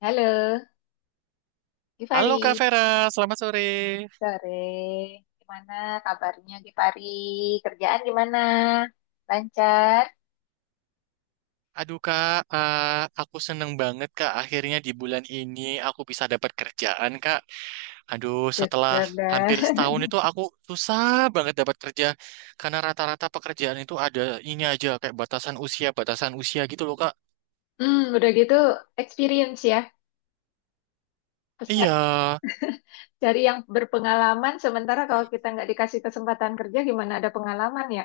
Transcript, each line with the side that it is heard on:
left: Halo,
right: Halo Kak
left: Gifari.
right: Vera, selamat sore.
left: Sore. Gimana kabarnya Gifari? Kerjaan gimana? Lancar?
right: Aduh Kak, aku seneng banget Kak. Akhirnya di bulan ini aku bisa dapat kerjaan Kak. Aduh, setelah
left: Syukur dah.
right: hampir setahun itu aku susah banget dapat kerja karena rata-rata pekerjaan itu ada ini aja kayak batasan usia gitu loh Kak.
left: Hmm, udah gitu experience ya.
right: Iya.
left: Pesa- Cari yang berpengalaman, sementara kalau kita nggak dikasih kesempatan kerja, gimana ada pengalaman ya?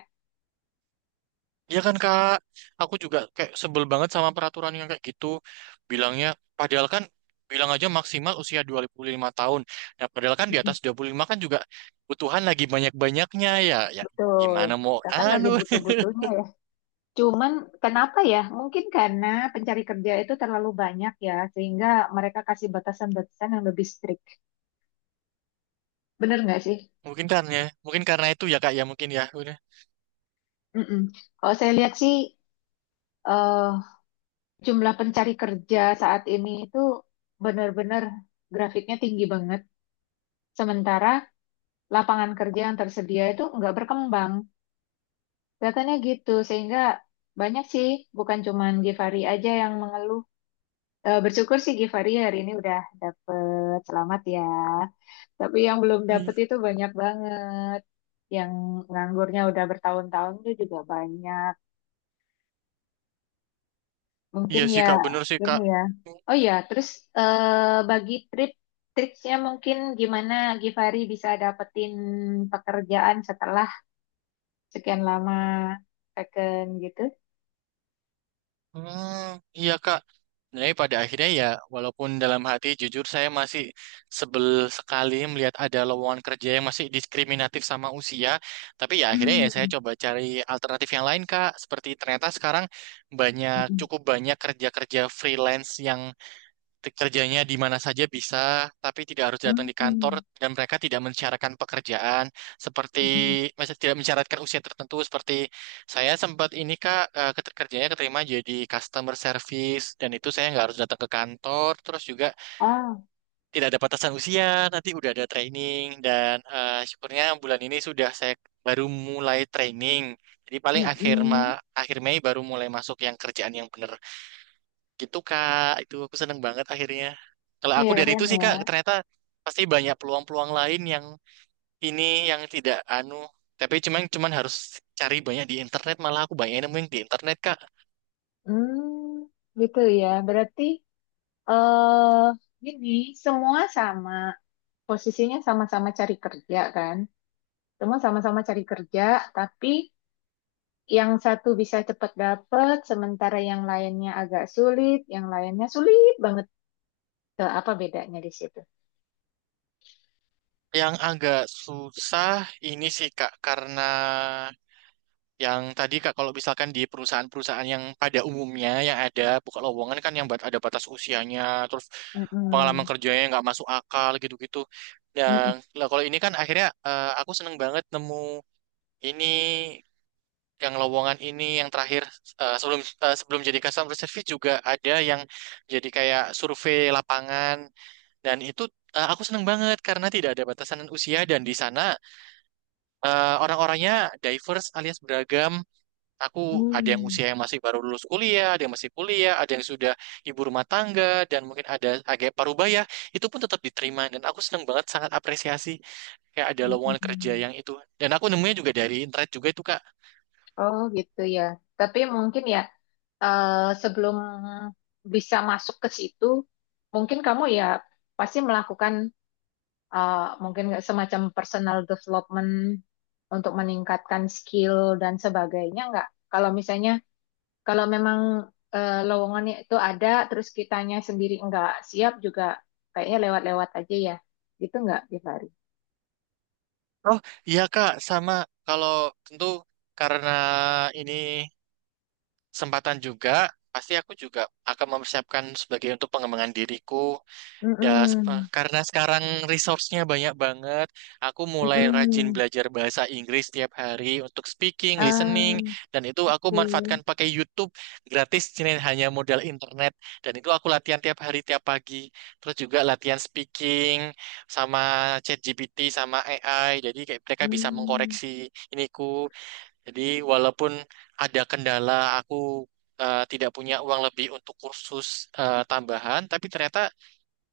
right: Iya kan Kak, aku juga kayak sebel banget sama peraturan yang kayak gitu. Bilangnya, padahal kan bilang aja maksimal usia 25 tahun. Nah, padahal kan di atas
left: Mm-mm.
right: 25 kan juga kebutuhan lagi banyak-banyaknya ya. Ya
left: Betul.
right: gimana mau
left: Kita kan lagi
right: anu.
left: butuh-butuhnya ya. Cuman kenapa ya? Mungkin karena pencari kerja itu terlalu banyak ya, sehingga mereka kasih batasan-batasan yang lebih strict. Bener nggak sih?
right: Mungkin karena mungkin karena itu ya Kak ya mungkin ya. Udah.
left: Mm-mm. Kalau saya lihat sih eh, jumlah pencari kerja saat ini itu benar-benar grafiknya tinggi banget. Sementara lapangan kerja yang tersedia itu nggak berkembang. Kelihatannya gitu, sehingga banyak sih, bukan cuman Givari aja yang mengeluh. Bersyukur sih Givari hari ini udah dapet, selamat ya. Tapi yang belum dapet itu banyak banget. Yang nganggurnya udah bertahun-tahun itu juga banyak.
right: Iya
left: Mungkin
right: sih
left: ya,
right: Kak, bener sih
left: gini
right: Kak.
left: ya. Oh ya, terus bagi triksnya mungkin gimana Givari bisa dapetin pekerjaan setelah sekian lama vacation gitu?
right: Hmm, iya Kak. Sebenarnya pada akhirnya ya, walaupun dalam hati jujur saya masih sebel sekali melihat ada lowongan kerja yang masih diskriminatif sama usia. Tapi ya akhirnya ya saya
left: Hmm,
right: coba cari alternatif yang lain Kak. Seperti ternyata sekarang banyak,
left: mm-mm,
right: cukup banyak kerja-kerja freelance yang kerjanya di mana saja bisa, tapi tidak harus datang di kantor
left: mm-mm,
right: dan mereka tidak mensyaratkan pekerjaan seperti
left: mm-mm.
right: maksudnya tidak mensyaratkan usia tertentu seperti saya sempat ini Kak kerjanya keterima jadi customer service dan itu saya nggak harus datang ke kantor terus juga
left: Oh,
right: tidak ada batasan usia nanti udah ada training dan syukurnya bulan ini sudah saya baru mulai training jadi paling akhir
left: mm-mm.
right: akhir Mei baru mulai masuk yang kerjaan yang benar. Gitu Kak, itu aku seneng banget akhirnya. Kalau
left: Iya
right: aku dari
left: keren
right: itu sih Kak,
left: ya.
right: ternyata pasti banyak peluang-peluang lain yang ini yang tidak anu. Tapi cuman cuman harus cari banyak di internet, malah aku banyak nemu yang di internet Kak.
left: Hmm, gitu ya. Berarti eh gini, semua sama posisinya sama-sama cari kerja kan? Semua sama-sama cari kerja, tapi yang satu bisa cepat dapat, sementara yang lainnya agak sulit, yang lainnya sulit banget. Eh, apa bedanya di situ?
right: Yang agak susah ini sih Kak, karena yang tadi Kak kalau misalkan di perusahaan-perusahaan yang pada umumnya yang ada buka lowongan kan yang ada batas usianya, terus pengalaman
left: Mm-mm.
right: kerjanya nggak masuk akal gitu-gitu. Dan
left: Mm-mm.
right: lah kalau ini kan akhirnya aku seneng banget nemu. Ini yang lowongan ini yang terakhir eh, sebelum sebelum jadi customer service juga ada yang jadi kayak survei lapangan dan itu aku seneng banget karena tidak ada batasan usia dan di sana orang-orangnya diverse alias beragam. Aku ada yang
left: Hmm,
right: usia yang masih baru lulus kuliah, ada yang masih kuliah, ada yang sudah ibu rumah tangga dan mungkin ada agak parubaya itu pun tetap diterima dan aku seneng banget sangat apresiasi kayak ada lowongan kerja
left: mm-mm.
right: yang itu dan aku nemunya juga dari internet juga itu Kak.
left: Oh gitu ya. Tapi mungkin ya eh, sebelum bisa masuk ke situ, mungkin kamu ya pasti melakukan eh, mungkin nggak semacam personal development untuk meningkatkan skill dan sebagainya nggak? Kalau misalnya Kalau memang lowongannya itu ada, terus kitanya sendiri nggak siap juga, kayaknya lewat-lewat aja ya. Gitu nggak, Givari?
right: Oh iya Kak, sama kalau tentu karena ini kesempatan juga, pasti aku juga akan mempersiapkan sebagai untuk pengembangan diriku. Ya,
left: Mm-mm.
right: karena sekarang resource-nya banyak banget, aku mulai rajin
left: Mm-mm.
right: belajar bahasa Inggris tiap hari untuk speaking, listening,
left: Ah,
right: dan itu aku
left: oke.
right: manfaatkan pakai YouTube gratis, jadi hanya modal internet. Dan itu aku latihan tiap hari, tiap pagi. Terus juga latihan speaking sama ChatGPT, sama AI. Jadi kayak mereka bisa
left: Mm.
right: mengkoreksi iniku. Jadi walaupun ada kendala, aku tidak punya uang lebih untuk kursus tambahan, tapi ternyata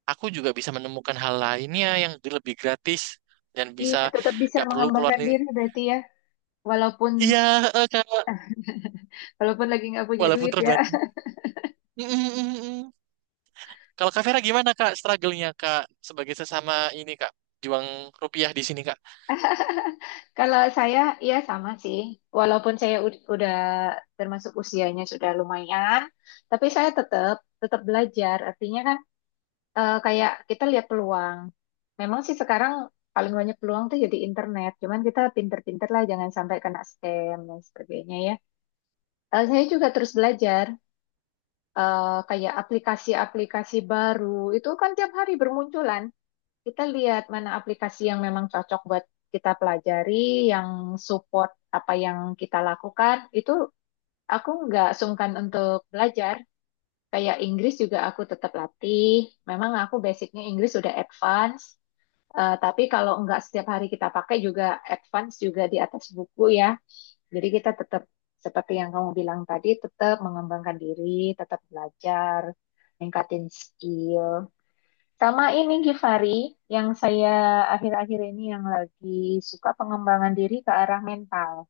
right: aku juga bisa menemukan hal lainnya yang lebih gratis dan
left: Iya,
right: bisa
left: tetap bisa
right: gak perlu keluar
left: mengembangkan
right: nih.
left: diri berarti ya. Walaupun
right: Iya, Kak,
left: walaupun lagi nggak punya
right: walaupun
left: duit ya.
right: terbatas. Mm, mm, mm, mm. Kalau Kak Vera gimana Kak struggle-nya Kak sebagai sesama ini Kak juang rupiah di sini Kak?
left: Kalau saya, ya sama sih. Walaupun saya udah termasuk usianya sudah lumayan, tapi saya tetap tetap belajar. Artinya kan kayak kita lihat peluang. Memang sih sekarang paling banyak peluang tuh jadi internet. Cuman kita pinter-pinter lah, jangan sampai kena scam dan sebagainya ya. Eh, saya juga terus belajar kayak aplikasi-aplikasi baru. Itu kan tiap hari bermunculan. Kita lihat mana aplikasi yang memang cocok buat kita pelajari, yang support apa yang kita lakukan. Itu aku nggak sungkan untuk belajar. Kayak Inggris juga aku tetap latih. Memang aku basicnya Inggris udah advance. Eh, tapi kalau nggak setiap hari kita pakai juga, advance juga di atas buku ya. Jadi kita tetap seperti yang kamu bilang tadi, tetap mengembangkan diri, tetap belajar, meningkatin skill. Sama ini Givari, yang saya akhir-akhir ini yang lagi suka pengembangan diri ke arah mental.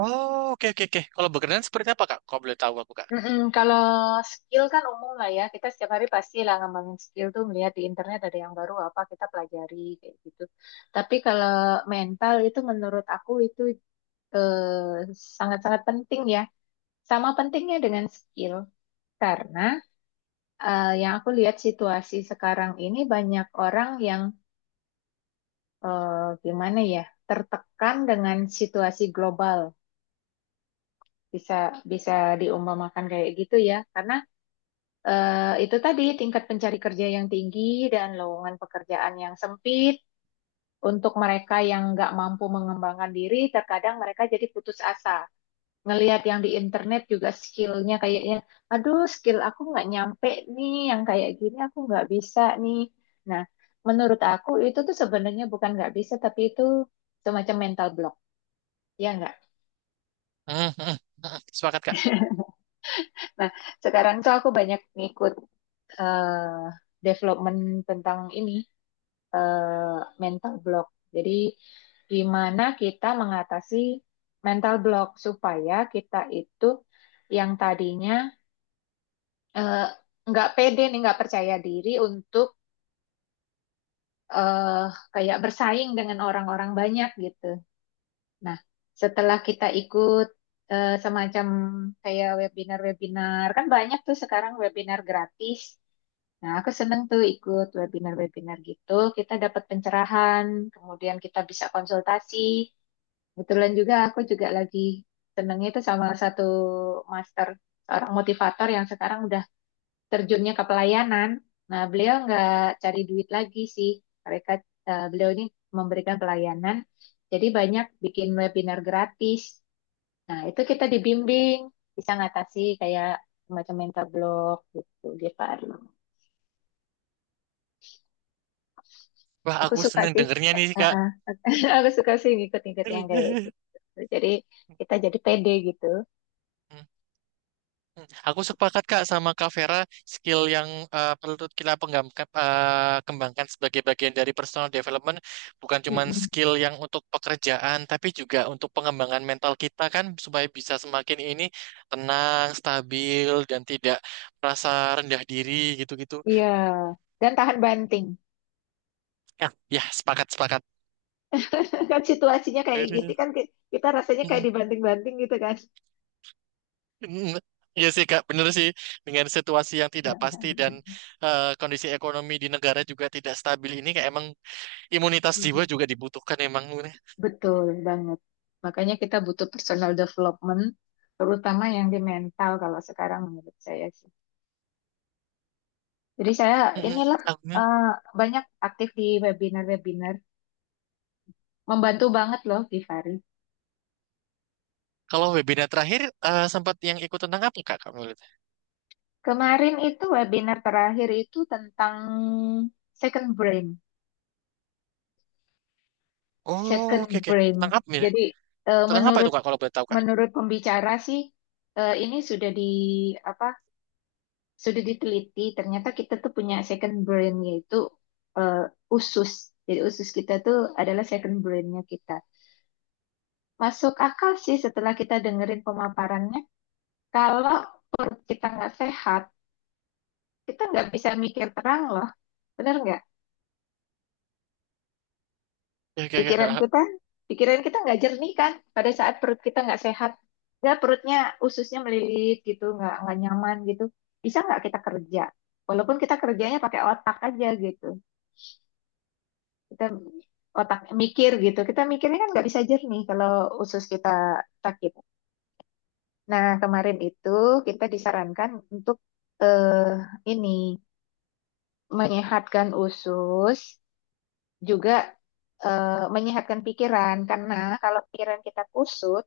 right: Oh, oke oke oke. Kalau berkenan seperti apa Kak? Kok boleh tahu aku Kak?
left: Mm-mm, kalau skill kan umum lah ya, kita setiap hari pasti lah ngembangin skill tuh melihat di internet ada yang baru apa kita pelajari kayak gitu. Tapi kalau mental itu menurut aku itu eh, sangat-sangat penting ya. Sama pentingnya dengan skill. Karena yang aku lihat situasi sekarang ini banyak orang yang eh, gimana ya, tertekan dengan situasi global. Bisa Bisa diumpamakan kayak gitu ya. Karena itu tadi tingkat pencari kerja yang tinggi dan lowongan pekerjaan yang sempit. Untuk mereka yang nggak mampu mengembangkan diri, terkadang mereka jadi putus asa. Ngelihat yang di internet juga skillnya kayaknya, aduh skill aku nggak nyampe nih, yang kayak gini aku nggak bisa nih. Nah, menurut aku itu tuh sebenarnya bukan nggak bisa, tapi itu semacam mental block, ya nggak?
right: Mm, mm, mm, mm. Sepakat Kak.
left: Nah, sekarang tuh aku banyak ngikut eh, development tentang ini, eh, mental block. Jadi gimana kita mengatasi mental block supaya kita itu yang tadinya eh, nggak pede nih, nggak percaya diri untuk eh, kayak bersaing dengan orang-orang banyak gitu. Nah, setelah kita ikut semacam kayak webinar-webinar, kan banyak tuh sekarang webinar gratis. Nah, aku seneng tuh ikut webinar-webinar gitu. Kita dapat pencerahan, kemudian kita bisa konsultasi. Kebetulan juga aku juga lagi senengnya itu sama satu master, seorang motivator yang sekarang udah terjunnya ke pelayanan. Nah, beliau nggak cari duit lagi sih. Mereka beliau ini memberikan pelayanan. Jadi banyak bikin webinar gratis. Nah, itu kita dibimbing bisa ngatasi kayak macam mental block gitu dia Arlo.
right: Wah,
left: Aku
right: aku
left: suka
right: seneng
left: sih.
right: dengernya nih Kak.
left: Heeh. Aku suka sih ngikut-ngikut yang kayak gitu. Jadi kita jadi pede gitu.
right: Hmm, aku sepakat Kak sama Kak Vera, skill yang perlu kita kembangkan sebagai bagian dari personal development bukan cuma
left: Mm-mm.
right: skill yang untuk pekerjaan, tapi juga untuk pengembangan mental kita kan supaya bisa semakin ini tenang, stabil, dan tidak merasa rendah diri gitu-gitu.
left: Iya. Dan tahan banting.
right: Ya, ya sepakat sepakat.
left: Kan situasinya kayak gitu
right: Mm,
left: kan, kita rasanya kayak dibanting-banting gitu kan.
right: mm. Iya sih Kak, bener sih dengan situasi yang tidak pasti dan kondisi ekonomi di negara juga tidak stabil ini kayak emang imunitas jiwa juga dibutuhkan emang Luna.
left: Betul banget. Makanya kita butuh personal development, terutama yang di mental kalau sekarang menurut saya sih. Jadi saya
right: Mm-mm.
left: inilah
right: Aku-
left: eh, banyak aktif di webinar-webinar, membantu banget loh Givari.
right: Kalau webinar terakhir sempat yang ikut tentang apa Kak kamu lihat?
left: Kemarin itu webinar terakhir itu tentang second brain,
right: Oh,
left: second
right: oke oke.
left: brain.
right: Tentang apa ya?
left: Jadi eh,
right: Tentang apa itu
left: menurut
right: Kak kalau boleh tahu Kak?
left: menurut pembicara sih, ini sudah di apa, sudah diteliti ternyata kita tuh punya second brain, yaitu eh, usus. Jadi usus kita tuh adalah second brainnya kita. Masuk akal sih setelah kita dengerin pemaparannya. Kalau perut kita nggak sehat, kita nggak bisa mikir terang loh, bener nggak?
right: Oke oke
left: Pikiran kita,
right: oke.
left: pikiran kita nggak jernih kan pada saat perut kita nggak sehat, nggak, perutnya ususnya melilit gitu, nggak nyaman gitu. Bisa nggak kita kerja, walaupun kita kerjanya pakai otak aja gitu? Kita otak mikir gitu, kita mikirnya kan nggak bisa jernih kalau usus kita sakit. Nah, kemarin itu kita disarankan untuk eh, ini menyehatkan usus, juga eh, menyehatkan pikiran. Karena kalau pikiran kita kusut,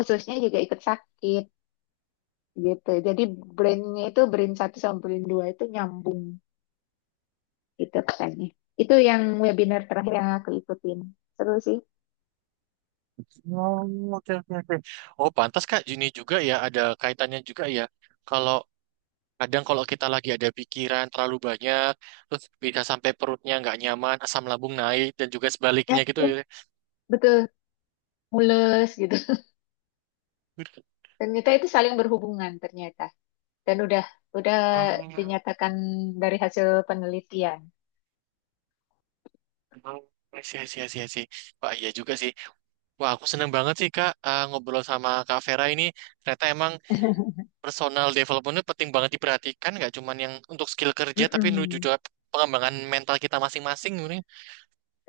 left: ususnya juga ikut sakit gitu. Jadi brainnya itu brain satu sama brain dua itu nyambung, gitu katanya. Itu yang webinar terakhir yang aku ikutin, seru sih.
right: Oh, oke oke oke. Oh, pantas Kak Juni juga ya ada kaitannya juga ya. Kalau kadang kalau kita lagi ada pikiran terlalu banyak terus bisa sampai perutnya nggak nyaman, asam lambung naik dan juga
left: Ya,
right: sebaliknya gitu
left: ya,
right: ya.
left: betul, mules gitu. Ternyata itu saling berhubungan ternyata. Dan udah
right: Oh,
left: dinyatakan dari hasil penelitian.
right: oh, I see, I see, I see, I see. Wah, iya juga sih. Wah, aku seneng banget sih Kak ngobrol sama Kak Vera ini. Ternyata emang personal development itu penting banget diperhatikan, nggak cuman yang untuk skill kerja, tapi menuju
left: Mm-mm.
right: juga pengembangan mental kita masing-masing ini.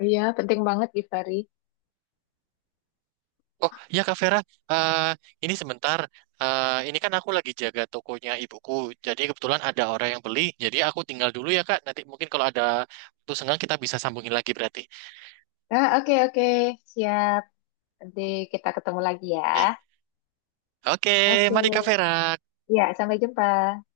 left: Iya, penting banget Givari.
right: Oh iya Kak Vera, eh, ini sebentar. Ini kan aku lagi jaga tokonya ibuku, jadi kebetulan ada orang yang beli. Jadi aku tinggal dulu ya Kak. Nanti mungkin kalau ada waktu senggang kita bisa sambungin lagi berarti.
left: Nah, oke oke, siap. Nanti kita ketemu lagi ya.
right: Oke, oke,
left: Oke.
right: mari Kak Vera.
left: Ya, sampai jumpa.